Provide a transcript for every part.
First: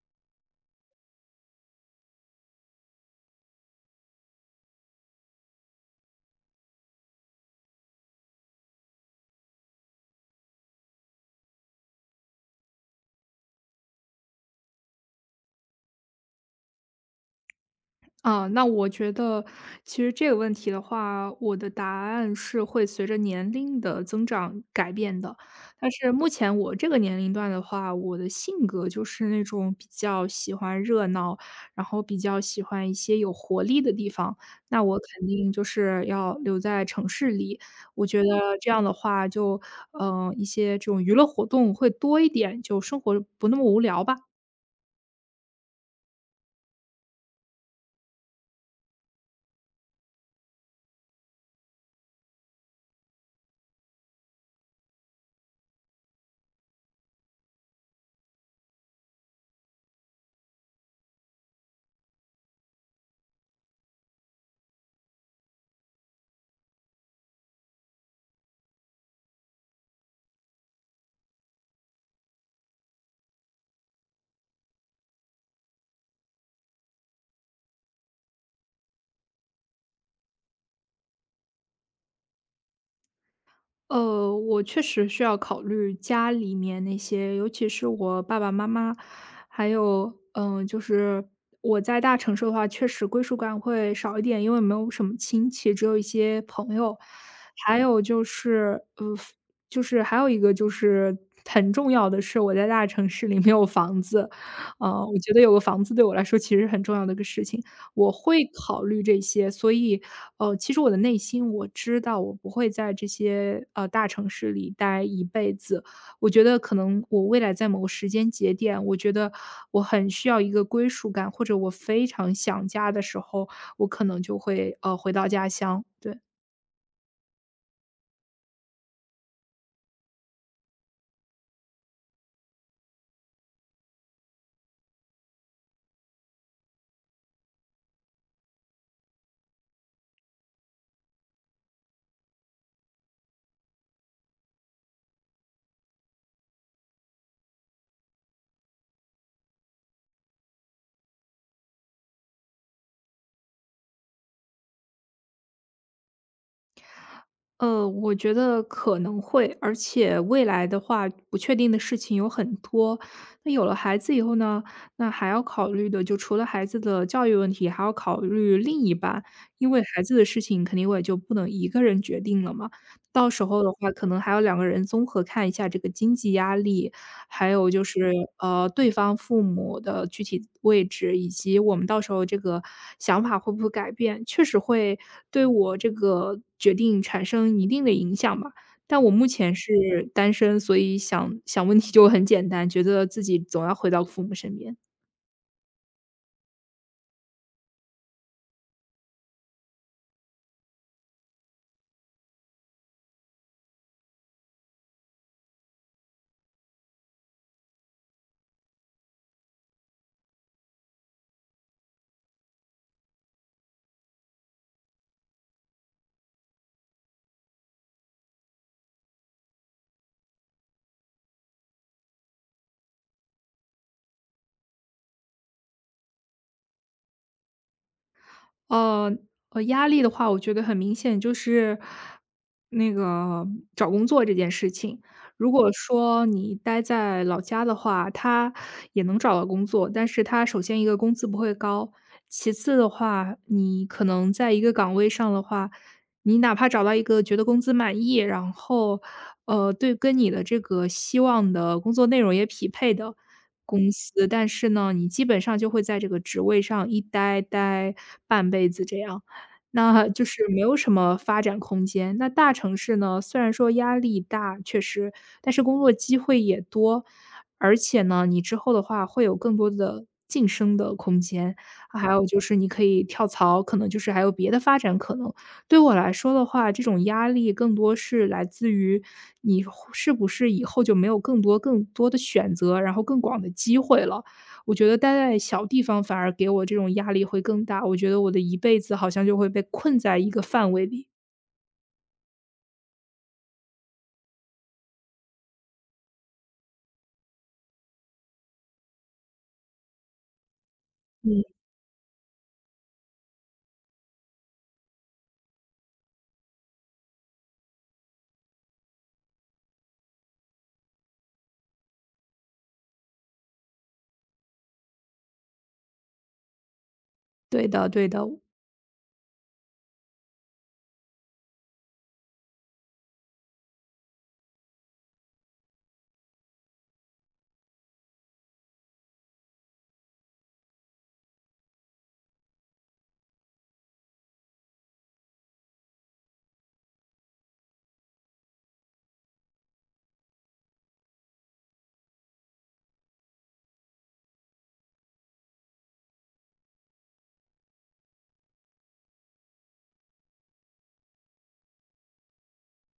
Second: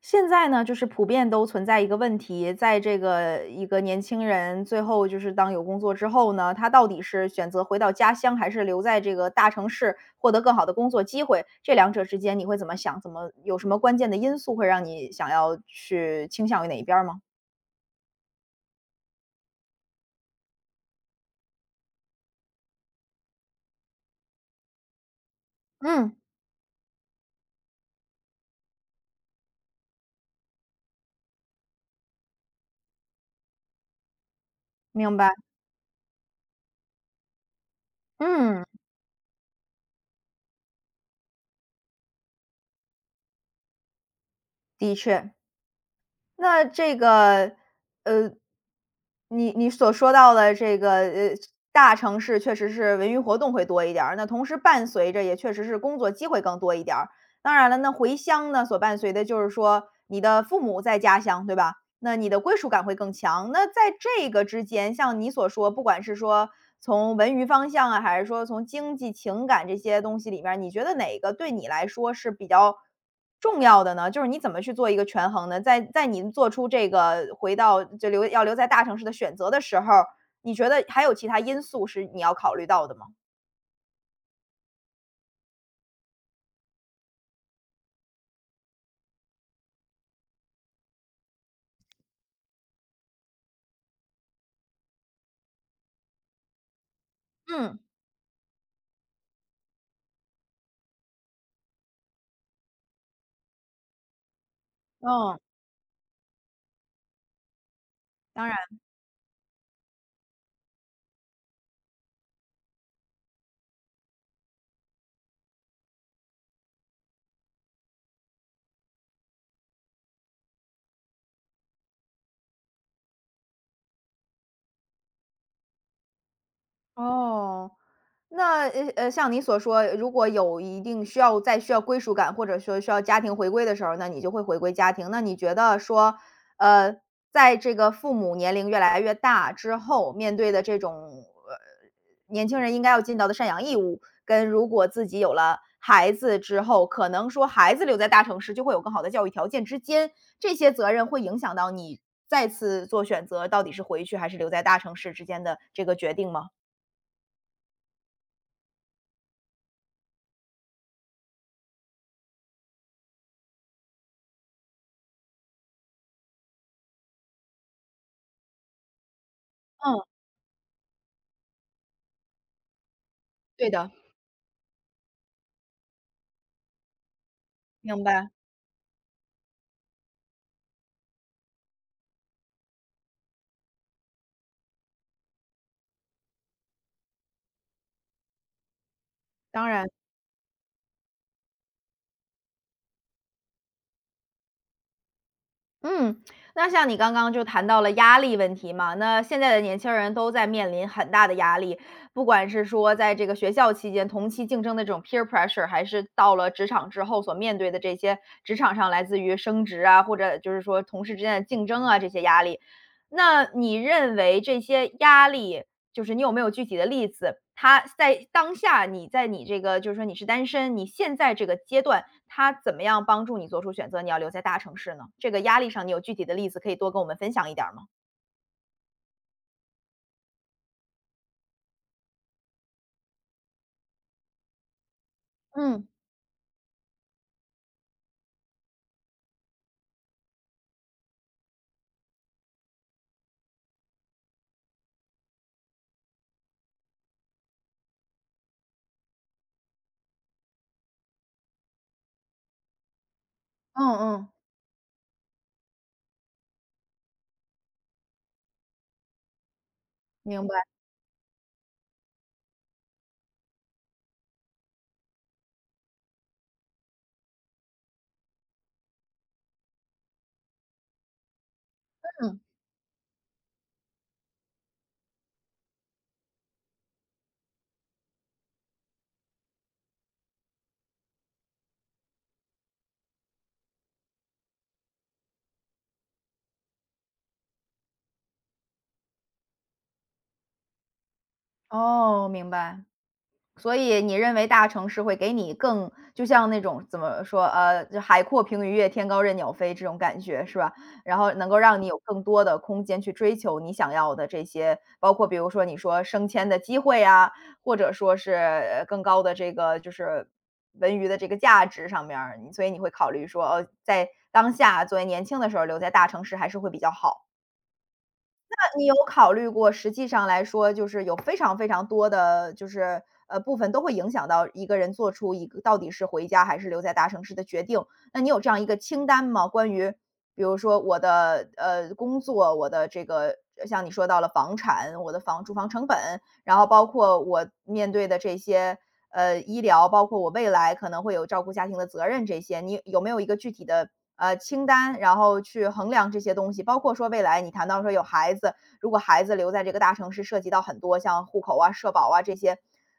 现在呢，就是普遍都存在一个问题，在这个一个年轻人最后就是当有工作之后呢，他到底是选择回到家乡，还是留在这个大城市获得更好的工作机会？这两者之间你会怎么想？怎么有什么关键的因素会让你想要去倾向于哪一边儿吗？啊，那我觉得其实这个问题的话，我的答案是会随着年龄的增长改变的。但是嗯，目前我这个年龄段的话，我的性格就是那种比较喜欢热闹，然后比较喜欢一些有活力的地方。那我明肯白。定就是要留在城市里。我觉得嗯，这样的话就，一些这种娱乐活动会多一点，就生活不那么无聊吧。的确。那这个，呃，你所说到的这个，大城市确实是文娱活动会多一点儿，那同时伴随着也确实是工作机会更多一点儿。当然了，那回乡呢，所伴随的就是说你的父母在家乡，对吧？那你的归属感会更强。那在这个之间，像你所说，不管是说从文娱方向啊，还是说从经济、情感这些东西里面儿你觉得哪个对你来说是比较重要的呢？就是你怎么去做一个权衡呢？在你做出这个回到就留要留在大城市的选择的时候儿你觉得还有其他因素是你要考虑到的吗？我确实需要考虑家里面那些，尤其是我爸爸妈妈，还有，我在大城市的话，确实归属感会少一点，因为没有什么亲戚，只有一些朋友。还嗯。有就是，就是还有一个就是很重要的是，我在大城市里没有房子，我觉嗯，得有个房子对我来说其实很重要的一个事情。我会当然。考虑这些。所以，其实我的内心我知道我不会在这些，大城市里待一辈子。我觉得可能我未来在某个时间节点，我觉得我很需要一个归属感，或者我非常想家的时候，我可能就会，回到家乡，对。哦。那像你所说，如果有一定需要在需要归属感，或者说需要家庭回归的时候，那你就会回归家庭。那你觉得说，呃，在这个父母年龄越来越大之后，面对的这种年轻人应该要尽到的赡养义务，跟如果自己有了孩子之后，可能说孩子留在大城市就会有更好的教育条件之间，这些责任会影响到你再次做选择，到底是回去还是留在大城市之间的这个决定吗？我觉得可能会，而且未来的话，不确定的事情有很多。那有了孩子以后呢，那还要考虑的就除了孩子的教育问题，还要考虑另一半，因为孩嗯，子的事情肯定我也就不能一个人决定了嘛。到时候对的话，的。可能还要两个人综合看一下这个经济压力，还有就是，明白，对方父母的具体位置，以及我们到时候这个想法会不会改变，确实会对我这个决定产生一定的影响吧。但我目前当然。是单身，所以想想问题就很简单，觉得自己总要回到父母身边。嗯，那像你刚刚就谈到了压力问题嘛，那现在的年轻人都在面临很大的压力，不管是说在这个学校期间同期竞争的这种 peer pressure，还是到了职场之后所面对的这些职场上来自于升职啊，或者就是说同事之间的竞争啊这些压力。那你认为这些压力就是你有没有具体的例子，他在当下你在你这个就是说你是单身，你现在这个阶段，他怎么样帮助你做出选择，你要留在大城市呢？这个压力上你有具体的例子可以多跟我们分享一点儿吗？呃压力的话，我觉得很明显就是那个找工作这件事情。如果嗯，说你待在老家的话，他也能找到工作，但是他首先一个工资不会高，其次的话，你可能在一个岗位上的话，你哪怕找到一个觉得工资满意，然后对跟你的这个希望的工作内容也匹配的，嗯公司，嗯，但是呢，你基本上就会在这个职位上一待半辈子这样，那就是明没白。有什么发展空间。那大城市呢，虽然说压力大，确实，但是工作机会也多，而且呢，你之后的话会有更多的晋升的空间，还有就是你可以跳槽，可能就是还有别的发展可能。对我来说的话，这种压力更多是来自于你后是不是以后就没有更多的选择，然后更广的机会了？我觉得待在小地方反而给我这种压力会更大，我觉得我的一辈子好像就会被困在一个范围里。哦，明白。所以你认为大城市会给你更就像那种怎么说，就海阔凭鱼跃，天高任鸟飞这种感觉是吧？然后能嗯。够让你有更多的空间去追求你想要的这些，包括比如说你说升迁的机会啊，或者说是，更高的这个就是文娱的这个价值上面儿，你所以你会考虑说，在当下作为年轻的时候留在大城市还是会比较好。对的对的。你有考虑过，实际上来说就是有非常非常多的就是，部分都会影响到一个人做出一个到底是回家还是留在大城市的决定。那你有这样一个清单吗？关于比如说我的，工作，我的这个像你说到了房产，我的住房成本，然后包括我面对的这些，医疗，包括我未来可能会有照顾家庭的责任这些，你有没有一个具体的，清单，然后去衡量这些东西？包括说未来你谈到说有孩子，如果孩子留在这个大城市，涉及到很多像户口啊、社保啊这些，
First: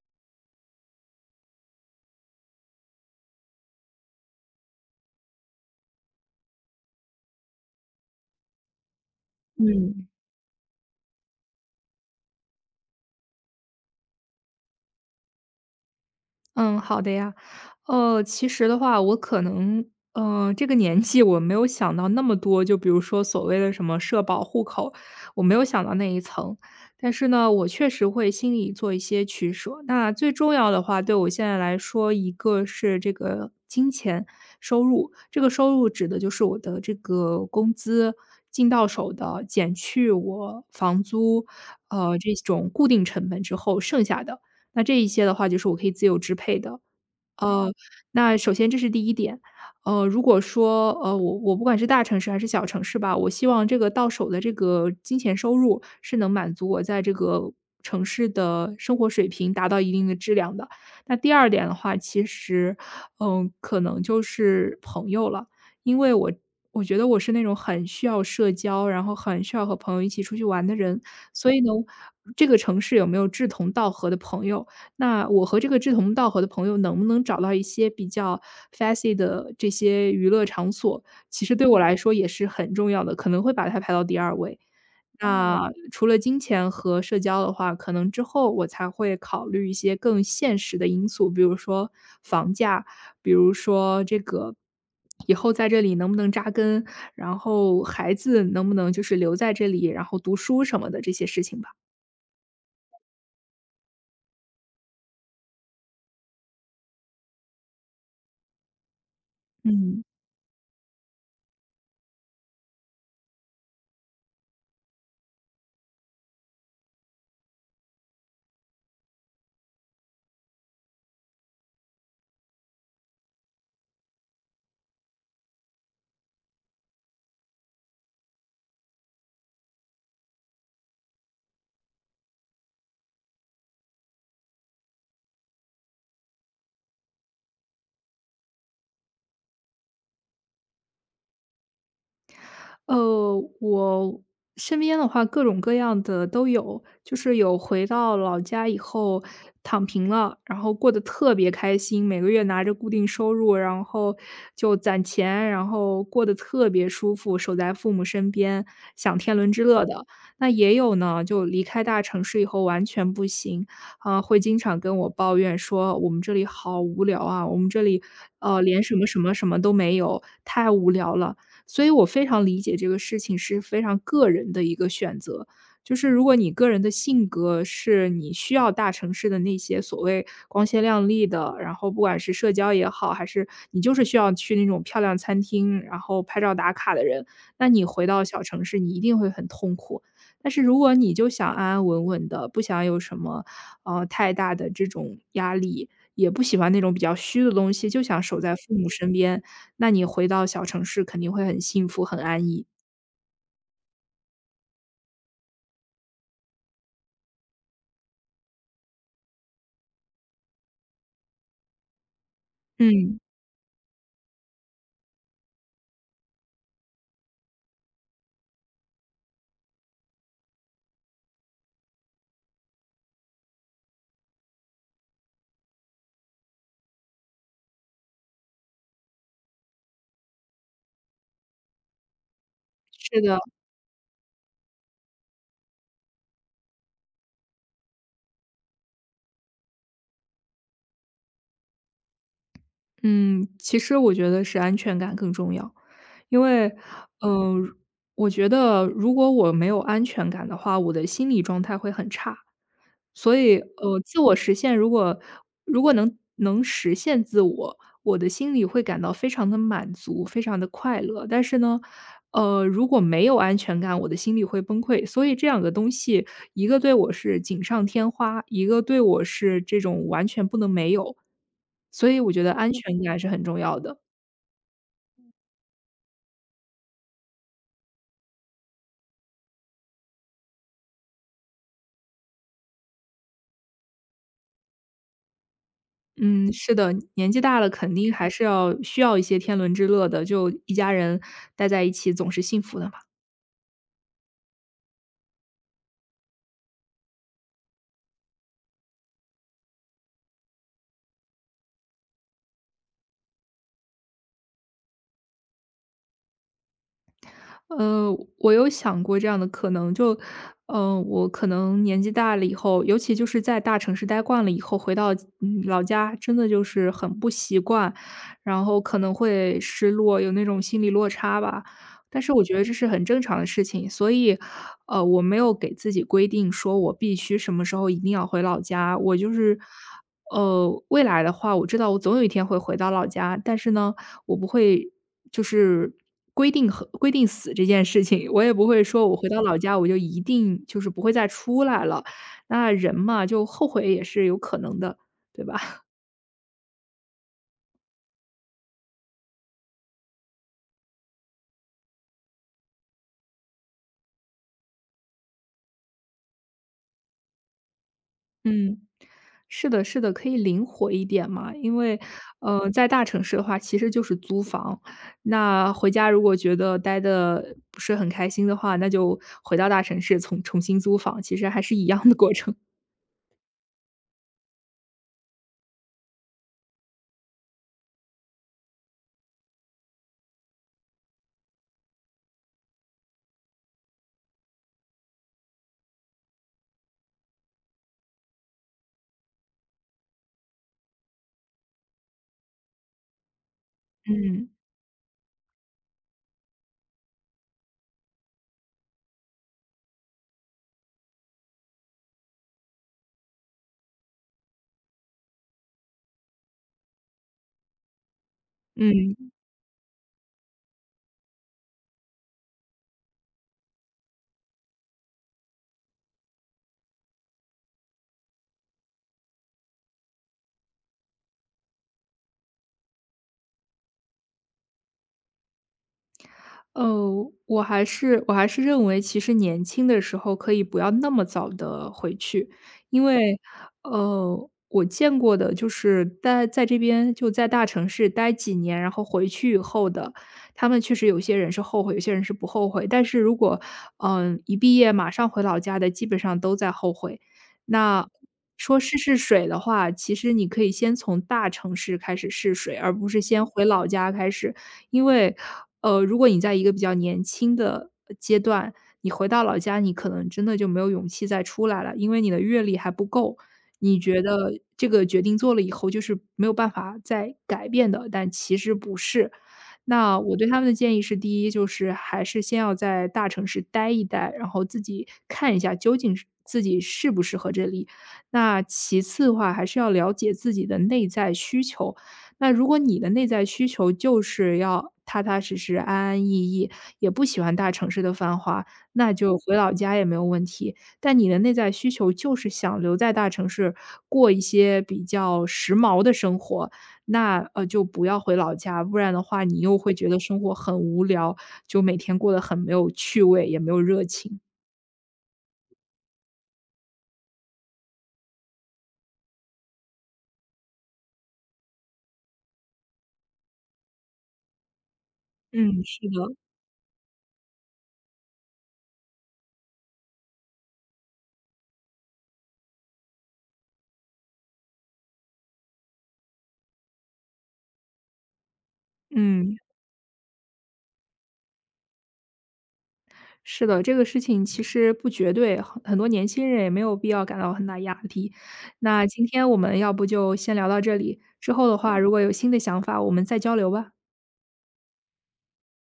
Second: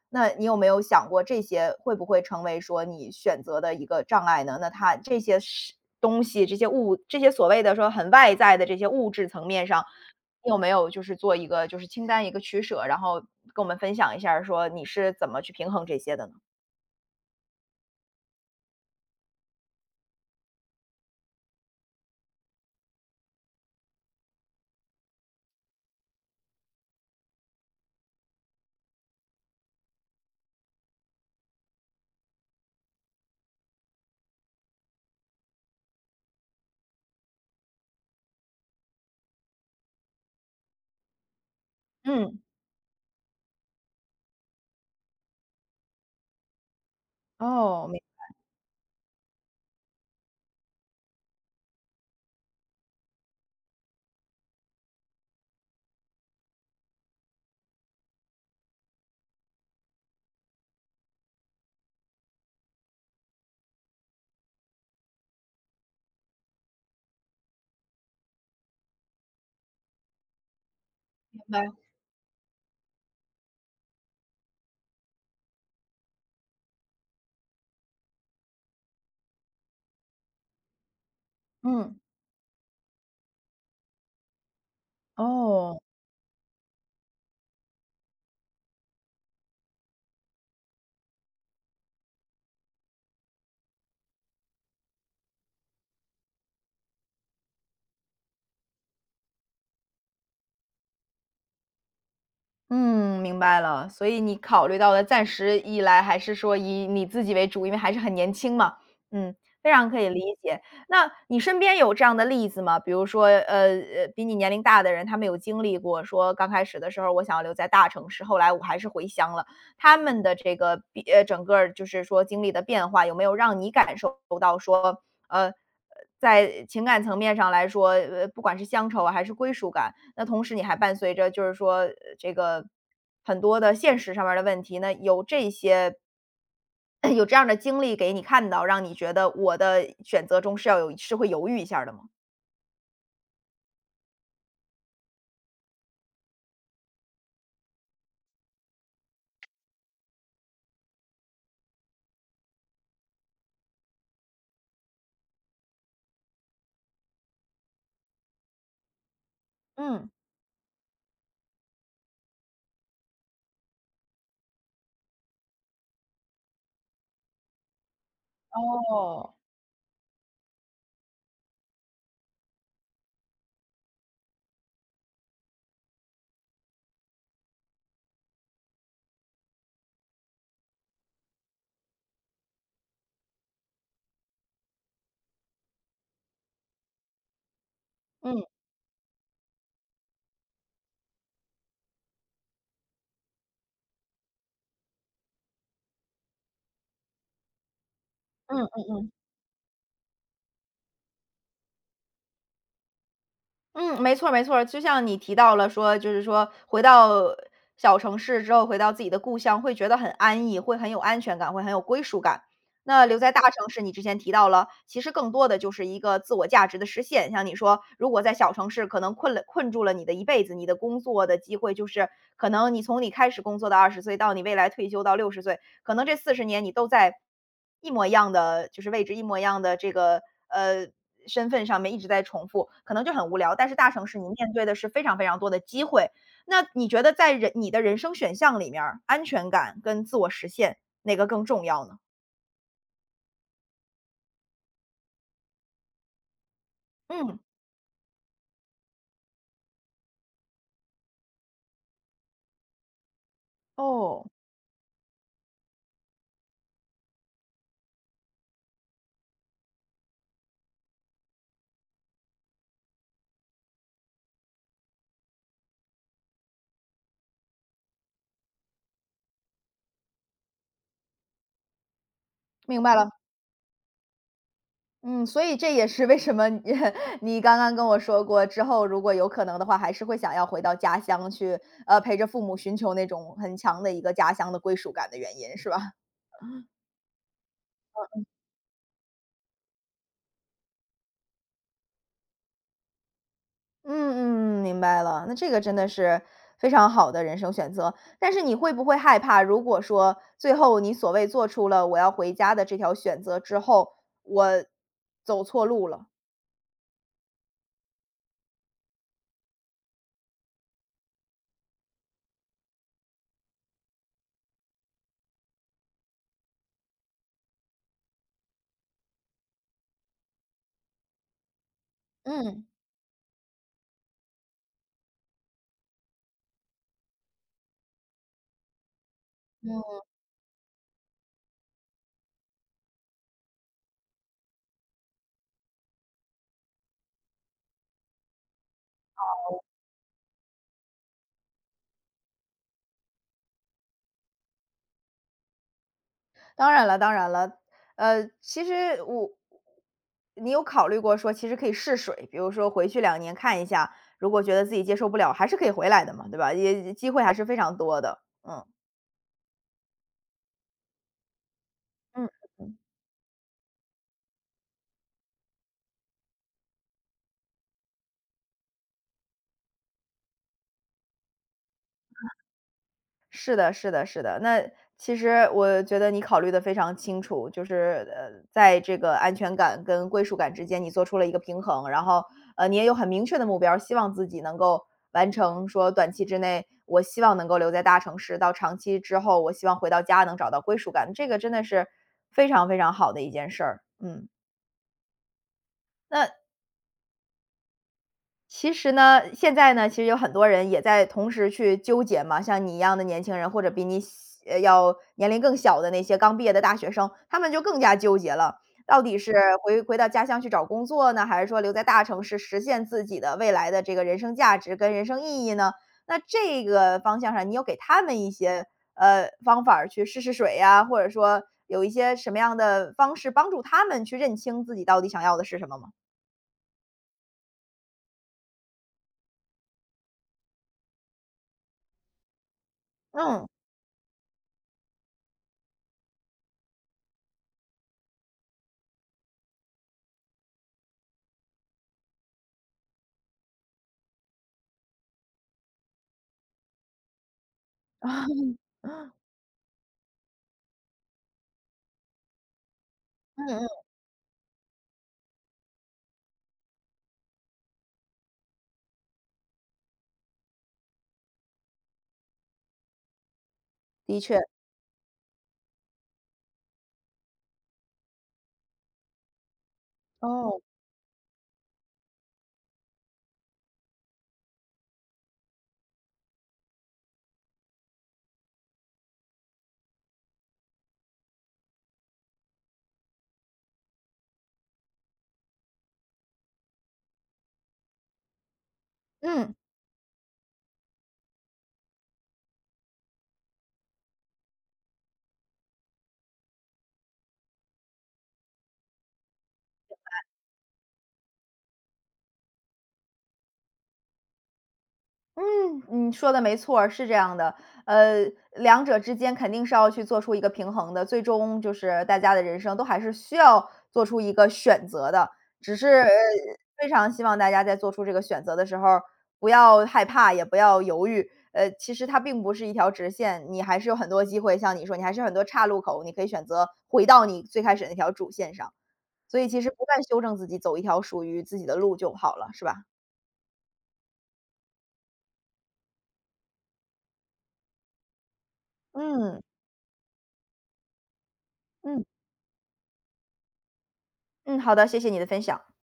那你有没有想过这些会不会成为说你选择的一个障碍呢？那他这些是东西、这些物、这些所谓的说很外在的这些物质层面上，嗯。你有没有就是做一个就是清单一个取舍，然后跟我们分享一下儿说你是怎么去平衡这些的呢？嗯，好的呀。其实的话，我可能，这个年纪我没有想到那么多，就比如说所谓的什么社保、户口，我没有想到那一层。但是呢，我确实会心里做一些取舍。那最重要的话，对我现在来说，一个是这个金钱收入，这个收入指的就是我的这个工资进到手的，减去我房租，这嗯，种固定成本之后剩下的。那这一些的话就是我可以自由支配的。呃，哦，明那首先这是第一点。如果说，我不管是大城市还是小城市吧，我希望这个到手的这个金钱收入是能满足我在这个城市的生活水平达到一定的质量的。那第二点的话，其实，可能就是朋友了。因为我觉得我是那种很需要社交，然后很需要和朋友一起出去玩的人，所以白。呢，这个城市有没有志同道合的朋友那我和这个志同道合的朋友能不能找到一些比较 fancy 的这些娱乐场所，其实对我来嗯。说也是很重要的，可能会把它排到第二位。那哦。除了金钱和社交的话，可能之后我才会考虑一些更现实的因素，比如说房价，比如说这个以后在这里能不能扎根，然后孩子能不能就是留在这里，然后读书什么的这些事情吧。嗯，明白了。所以你考虑到的暂时以来还是说以你自己为主，因为还是很年轻嘛。嗯，非常可嗯。以理解。那你身边有这样的例子吗？比如说，比你年龄大的人，他们有经历过说刚开始的时候我想要留在大城市，后来我还是回乡了。他们的这个整个儿就是说经历的变化，有没有让你感受到说，呃，在情感层面上来说，不管是乡愁啊还是归属感，那同时你还伴随着就是说，这个很多的现实上面儿的问题，那有这些 有这样的经历给你看到，让你觉得我的选择中是要有是会犹豫一下儿的吗？我身边的话，各种各样的都有，就是有回到老家以后躺平了，然后过得特别开心，每个月拿着固定收入，然后就攒钱，然后过得特别舒服，守在父母身边，享天伦之乐的。嗯。那也有呢，就离开大城市以后完全不行，啊、会经常跟我抱怨说我们这里好无聊啊，我们这里连什么什么哦。什么都没有，太无聊了。所以我非常理解这个事情是非常个人的一个选择。就是如果你个人的性格是你需要大城市的那些所谓光鲜亮丽的，然后不管是社交也好，还是你就是需要去那种漂亮餐厅，然后拍照打卡的人，那你回到小嗯。城市，你一定会很痛苦。但是如果你就想安安稳稳的，不想有什么太大的这种压力，也不喜欢那种比较虚的东西，就想守在父嗯。母身边，那你回到小城市肯定会很幸福、很安逸。嗯，没错儿，没错儿，就像你提到了说，就是说回到小城市之后，回到自己的故乡，会觉得很安逸，会很有安全感，会很有归属感。那嗯，留在大城市，你之前提到了，其实更多的就是一个自我价值的实现。像你说，如果在小城市可能困住了你的一辈子，你的工作的机会就是可能你从你开始工作到20岁，到你未来退休到60岁，可能这40年你都在一模一样的就是位置，一模一样的这个，呃，身份上面一直在重复，可能就是很无的，聊。但是大城市你面对的是非常非常多的机会，那你觉得你的人生选项里面儿安全感跟自我实现哪个更重要呢？嗯，其实我觉得是安全感更重要。因为，嗯。嗯，我觉得如果我没有安全感的话，我的心理状态会很差。所以，自哦，我实现如果如果能实现自我，我的心里会感到非常的满足，非常的快乐。但是呢，如果没有安全感，我的心里会崩溃。所以这两个东西，一个对我是锦上添花，一个对我是这种完全不能没有。所以我觉得安明白全了。感是很重要的。嗯，所以这也是为什么你 你刚刚跟我说过，之后如果有可能的话，还是会想要回到家乡去，陪着父母寻求那种很强的一个家乡的归属感的原因，是吧？嗯，是的，年纪大了肯定还是要需要一些天伦之乐的，就一家人待在一起总是幸福的嘛。嗯嗯，明白了。那这个真的是非常好的人生选择。但是你会不会害怕，如果说最后你所谓做出了我要回家的这条选择之后，我走错路了？呃，我有想过这样的可能，就，我可能年纪大了以后，尤其就是在大城市待惯了以后，回到老家，真的就是很不习惯，然后可能会失落，有那种心理落差吧。但是我觉得嗯。这是很正常的事情，所以，我没有给自己规定说我必须什么时候一定要回老家，我就是，未来的话，我知道我总有一天会回到老家，但是呢，我不会就是规定死这件事情，我也不会说我回到老家我就一定就是不会再出来了。那人嘛，就后悔也是有可能的，对吧？当然了，当然了，其实，你有考虑过说其实可以试水，比如说回去2年看一下，如果觉得自己接受不了，还是可以回来的嘛，对吧？也机会还是非常多的。嗯。嗯，是的，是的，可以灵活一点嘛，因为嗯。在大城市的话，其实就是租房。那回家如果觉得待的不是很开心的话，那就回到大城市重新租房，其实还是一样的过程。是的，是的，是的。那其实我觉得你考虑的非常清楚，就是在这个安全感跟归属感之间，你做出了一个平衡，然后你也有很明确的目标希望自己能够完成。说短期之内，我希望能够留在大城市，到长期之后，我希望回到家能找到归属感。这个真的是非常非常好的一件事儿。嗯，嗯，那其实呢，现在呢，其实有很多人也在同时去纠结嘛，像你一样的年轻人，或者比你小呃，要年龄更小的那些刚毕业的大学生，他们就更加纠结了，到底嗯，是回到家乡去找工作呢，还是说留在大城市实现自己的未来的这个人生价值跟人生意义呢？那这个方向上，你有给他们一些方法儿去试试水呀，或者说有一些什么样的方式帮助他们去认清自己到底想要的是什么吗？哦，我还是认为其实年轻的时候可以不要那么早的回去。因为，嗯 我见过的就是待在这边就在大城市待几年，然后回去以后的，他们确实有些人是后悔，有些人是不后悔。但是如果，一毕业马上回老家的，基本上都在后悔。那 嗯说试试水的话，其实你可以先从大城市开始试水，而不是先回嗯，老家开始因为，如果你在一个比较年轻的阶段，你回到老家，你可能真的就没有勇气再出来了，因为你的阅历还不够。你 的觉确。得这个决定做了以后就是没有办法再改变的，但其实不是。那我对他哦，们的建议是：第一，就是还是先要在大城市待一待，然后自己看一下究竟是自己适不适合这里。那其次的话，还是要了解自己的内在需求，那如果你的内在需求就是要踏踏实实、安安逸逸，也不喜欢大城市的繁华，那就嗯，回老家也没有问题。但你的内在需求就是想留在大城市过一些比较时髦的生活，那就不要回老家，不然的话你又会觉得生活很无聊，就每天过得很没有趣味，也没有热情。嗯，你说的没错儿，是这样的。呃，两者之间肯定是要去做出一个平衡的，最终就是大家的人生都还是需要做出一个选择的。只嗯，是，是的，非常希望大家在做出这个选择的时候儿不要害怕，也不要犹豫。其实它并不是一条直线，你还是有很多机会，像你说，你还是有很多岔路口，你可以选择回到你最开始那条主线上。所以嗯。其实不断修正自己，走一条属于自己的路就好了，是吧？是的，这个事情其实不绝对，很多年轻人也没有必要感到很大压力。那今嗯，天我们要不就先聊到这里，之后的话，嗯。如果有新的想法，我们再交流吧。嗯，好的，谢谢你的分享。